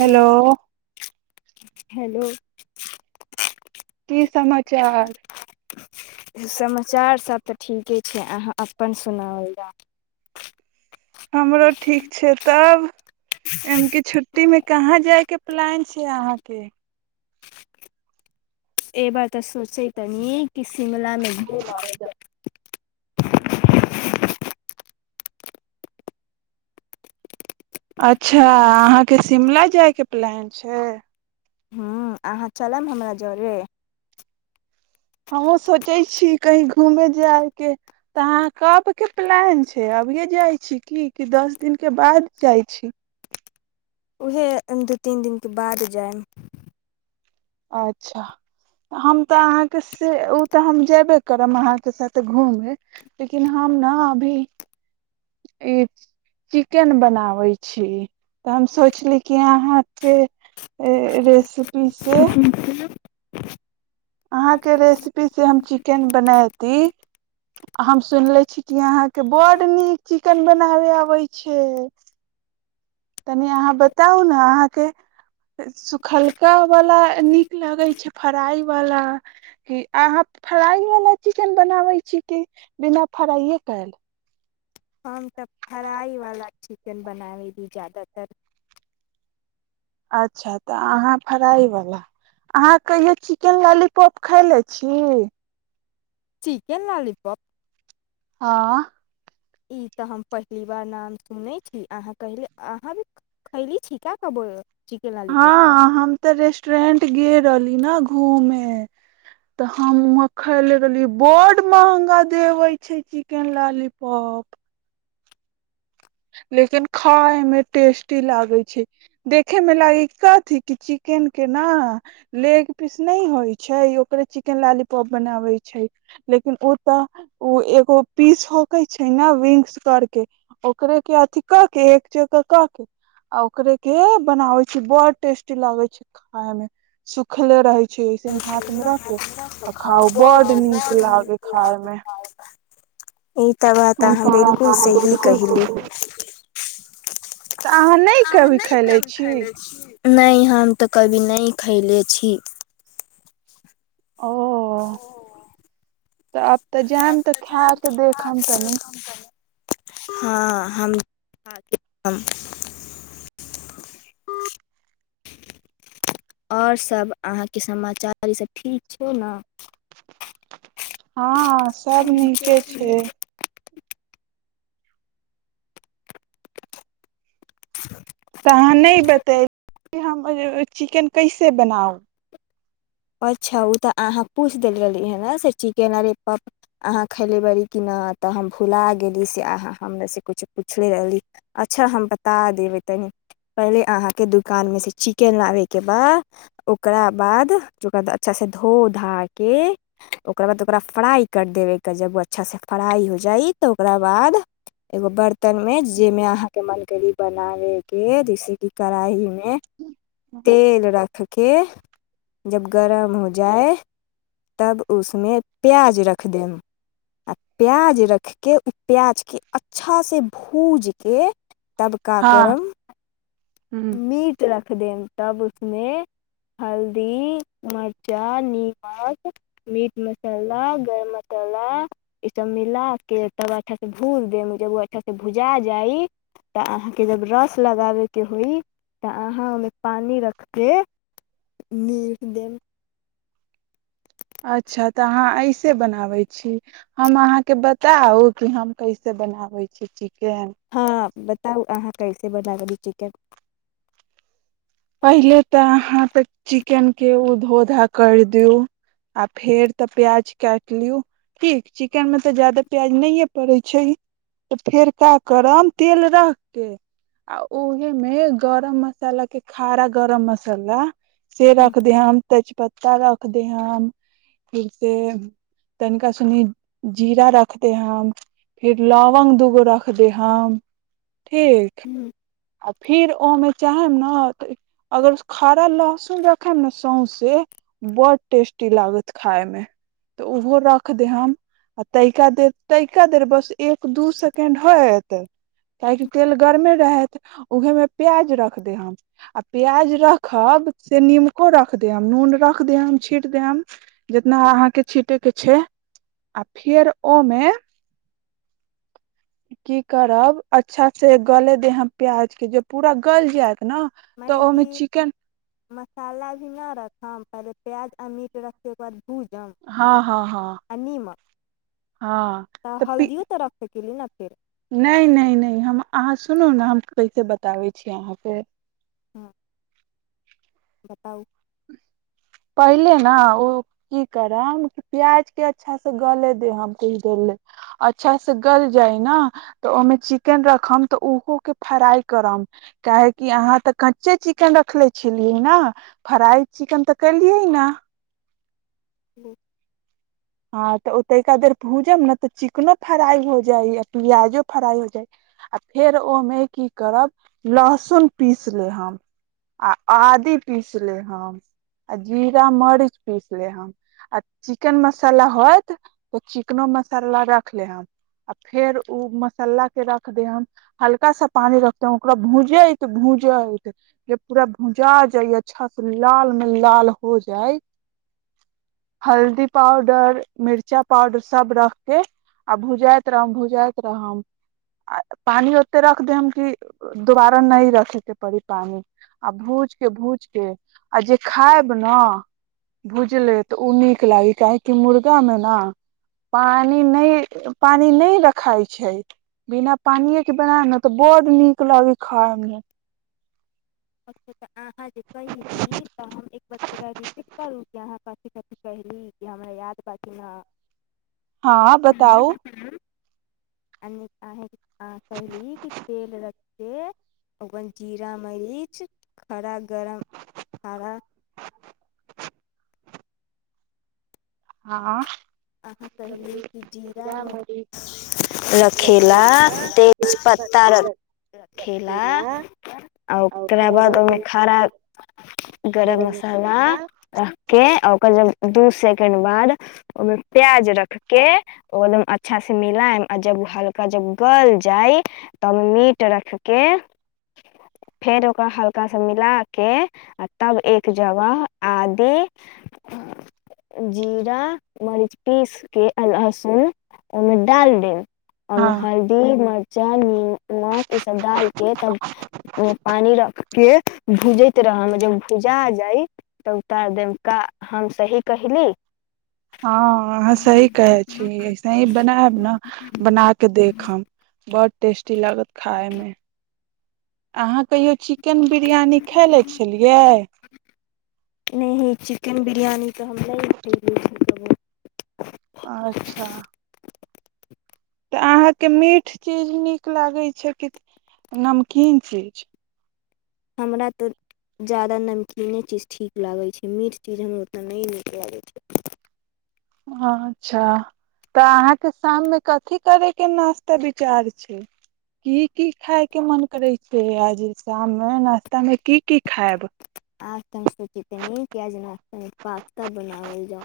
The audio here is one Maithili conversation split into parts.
हेलो हेलो की समाचार समाचार सब तऽ ठीके से अहाँ अपन सुनाओल जाउ हमरो ठीक छै तब ए क छुट्टी मे कहाँ जाय के प्लान छै अहाँके के ए बात तऽ सोचै त न कि शिमलामे म अच्छा अहाँके शिमला जायके के प्लान छै हाँ अहाँ चलब हमरा जरे हमहूँ सोचै छी कहीँ घूमेय जायके तऽ अहाँ कबके प्लान छै अभिए जाइ छी की कि दस दिनके बाद जाइ छी उएह दू तीन दिनके बाद जायब अच्छा हम तऽ अहाँके से ओ तऽ हम जेयबे करब अहाँके साथ घूमय लेकिन हम ने अभी ई चिकेन बनाबे छी तऽ हम सोचली कि यहा यहाँके रेसिपी से [inaudible] अहाँके रेसिपीसँ हम चिकेन बनायब हम सुनले छी क कि अहाँ के बड नीक चिकन बनावे आबे छै तनि अहाँ बताउ ने अहाँके सुखलका वाला नीक लगे छै फ्राई वला क अहाँ फ्राइवला चिकन बनाबै छी कि बिना फ्राइए कल हम तऽ फरााइ वालला छी चिकन बनावे भी ज्यादातर अच्छा तऽ अहाँ फ्राइवला अहाँ कहियौ चिकेन लॉलीपॉप खयले छी चिकेन लालीपॉप हँ ई तऽ हम पहली बार नाम सुनैत छी अहाँल अहाँ भी खैली छी क्य कहबो हँ हम तऽ रेस्टरेंट गेले रहली न घूमे तऽ हम वह खाय ले रहलियै बड महंगा देवे छै चिकेन लालीपॉप लेकिन खाायमे टेस्टी लागैत छै देखेमे लागै कथी कि चिकेनक के ने लेग पीस नहि होइ छै ओकरे चिकेन लॉालीपॉप बनाबै छै लेकिन ओ तऽ ओ एगो पीस होके छै ने विंगस करके ओकरे के अथी क के एक जग के क के आ ओकरे के बनावे छी बड़ टेस्टी लागे छै खाय मे सुखले रहे छै ऐसे ही हाथ में रख के आ खाउ बड नीक लागे खाय मे [unintelligible] ई तऽ बात अहाँ बिलकुल सही कहहिली तऽ तऽ अहाँ नहि ककभी खैले छी नहि हम तऽ कभी नहि खैले छी ओ तऽ आब तऽ जायम तऽ खा के देखम तनी हँ हम आओरसभ अहाँके समाचार ईसभ ठीक छै ने हँ सब नीके छै तऽ अहाँ नहि ने बतय हम - चिकेन कैसे बनाउ अच्छा ओ तऽ अहाँ पूछि देल रहली हे ने से चिकेन अरे पप्प अहाँ खयलेबी कि नहि तऽ हम भुला गेली से अहाँ हमर से किछु पुछले रहली अच्छा हम बता देबै तनि पहिले अहाँके दोकानमे से चिकेन लाबयके बाद ओकरा बाद ओकरा अच्छासँ धो धाके ओकरा बाद ओकरा फ्राइ कर देबैके जब अच्छासँ फ्राइ हो जाइ तऽ ओकरा बाद एगो बर्तनमे जाहिमे अहाँके मन की बनाबैके जैसेि कढ़ाहीमे तेल रखके केए जब गरम हो जाए तब उसमे प्याज रखि देब आ प्याज रखके ओ प्याज के अच्छा से भूज के तब का हँ करब ह मीट रखदेब तब उसमे हल्दी मर्चा निीमक मीट मसाला गरम मसाला ई सब मिलााके तब अच्छा से भूल देम जब ओ अच्छा से भुजा जाइ तऽ अहाँके जब रस लगाबे के होइ तऽ अहाँ ओहिमे पानी रखके नी देब अच्छा तऽ अहाँ ऐसे बनाबे छी हम अहाँके बताउ कि हम कैसे बनाबे छी च केहन तब अहाँ कैसे बना लेहबी चिकन पहिले तऽ अहाँ त चिकेन के धोधा कर दियू आ फेर ते प्याज काट लि ठीक चिकेन में ते जादा प्याज नहिये पड़े छै तऽ फेर क करम तेल रख के आ उहे मे गरम मसाला के खारा गरम मसाला से हूँ रखद ह हम तेजपत पत्ता रख दे हम फिर से तनिका सनि जीरा रख दे हम फिर लवंग दूगो रख दे हम ठीक आ फिर ओमे चाहे ने अगर खराा लहसुन रखब ने सौँसे बड टेस्टी लागत खायमे तऽ ओहो रख देम आ तइिका देर तइिका देर बस एक दू सेकें्ड होत काहेकि तेल गरमे रहत उहेमे प्याज रख दे हम आ प्याज रखब से नीमको रख देम नून रख देम छीट देम जितना अहाँके छीिटे के छै आ फेर ओमे की करब अच्छा से गले दे प्याज के ज पूरा गल जायत ने तऽ मने ओहिमे क चिकेन मसाला भी नहि रखब ब्याज अमीर रखेके बाद भूजम हँ हँ हँ आ नीमक हँ त कली न फेर नहि नहि नहि हम अहाँ सुनू ने हम कैसे बताबै छी अहाँके हँ बताउ पहिले ने ओ की करब प्याजके अच्छासँ गले दे हम कछ दे ले अच्छासँ गल जाय ने तऽ ओहिमे चिकेन रखब तऽ ओहोके फ्राइ करब काहेकि अहाँ तऽ कच्चे चिकेन रखनेे छलियै ने फ्राइ चिकन तऽ केलियै ने ह्म हँ तऽ ओ तै देर भूजब ने तऽ चिकनो फ्राई हो जाय आ प्याजो फ्राई हो जाय आ फेर ओहिमे की करब लहसुन पीस ले हम आ आदी पीस ले हम आ जीरा मरीच पीस ले हम आ चिकेन मस मसाला हत तऽ चिकनो मसाला रख लेम आ फेर ओ मसाला के रख दे हल्का सा पानी रखते ओकरा भूंजैत भूजैत जे पूरा भूजा जाइ अच्छा से लाल मे लाल हो जाय हल्दी पाउडर मिरचा पाउडर सब रख के आ भुजइत रह भुजाइत रह आ पानी ओते रख देब की दुबारा न रखे के परी पानी आ भूज के भूज के आ जे खायब ने भूजले ते उ नीक लागे काहेकि मुर्गामे ने पानि नहि पानि नहि रखाइ छै बिना पानिएके बना ने तऽ बड्ड नीक लगै खायमे [inaudible] अहाँ जे कहि दी त हम एक बच्चे रिपीट करू के अहाँ क कथी कहैली जे हमरा याद बथि ने हँ बताउ अ कहहिल की तेल रचे ओगन जीरा मरीच किुछ खराा गरम खराा आँ अहाँ कहली कि जीरा म रखेला तेज पत्ता रखेला आ ओकरा बाद ओहिमे खरा गरम मसाला रख के आ ओकर जब दू सेकें्ड बाद ओमे प्याज रखके ओमे अच्छा से मिलाायम आ जब हल्का जब गल जाय तब मीट रखके फेर ओकरा हल्का सा मिला के तब एक जगह आदि जीरा मरीच पीस के लहसुन ओहिमे डाल दे ओहिमे हँ हल्दी मर्चा निीममक ई सब डालके तब पानी रख के भुजे ित्र मे जब भूजा जाय तब उतार देवका हम सही कहली हँ अहाँ सही कहै छी ऐसे ही बनायब ने बना कऽ देखब बड ी लागत खाायमे अहाँ कहियो चिकेन बिरियानी खा ले छलियै नहि चिकेन बिरयानी तऽ हम नहि उठेबै छी कहबू अच्छा तऽ अहाँके मीठ चीज नीक लागैत छै किु नमकीन चीज हमरा तऽ ज्यादा नमकीने चीज ठीक लागै छै मीठ चीज हमरा ओतना नहि नीक लागै छै अच्छा तऽ अहाँके शाममे कथी करे के नाश्ता विचार छै की की खाय के मन करै छै आज शाममे नाश्ता मे की की खायब आज त हम सूचितित न किज पास बनावल जाउ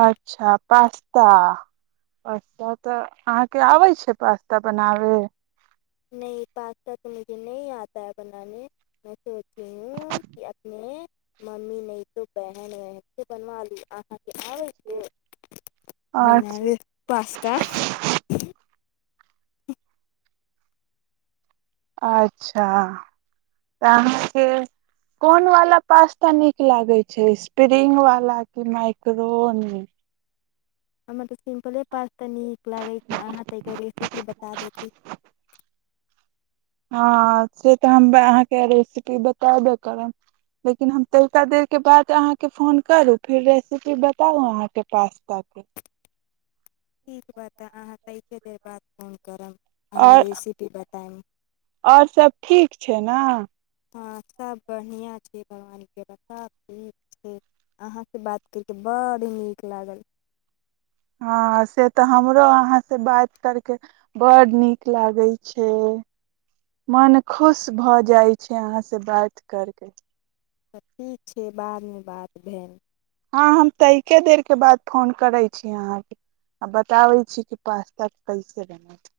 अच्छा पास्ता पास्ता तऽ अहाँके आबै छै पास्ता बनाबै न पास्ता तऽ मुझे न आता है बनााने में सोची हूँ कि अपने मम्मी न तो बहन बहन से बनवा लू आब बनाब अच्छा पास्ता अच्छा तह कोन वाला पास क नीक लागे छै स्प्रिंग वाला क माइक्रोन मत सिम्पले प तऽ नीक लागै छै अहाँ तऽ एकर रेसिपी बता देैत हँ से तऽ हम अहाँके रेसिपी बतायबे करब लेकिन हम तहिका देरके बाद अहाँके फोन करू फेर रेसिपी बताउ अहाँके पास ताक के ठीक बात ह त से बात फोन करब हमर आओर रेसिपी बताइम आऔर सब ठीक छै ना हँ सभ बढ़िआँ छै भगवान कृपा सभ ठीक छै अहाँसँ बात करि कऽ बड़ नीक लागल हँ से तऽ हमरो अहाँसँ बात करकेऽ ब्ड नीक लागै छै मन खुश भऽ जाइत छै अहाँसँ बात करके तऽ ठीक छै बादमे बाद भेल हँ हम तऽ एके देरके बाद फोन करै छी अहाँके आ बताबै छी कि पास्ता कैसे बनत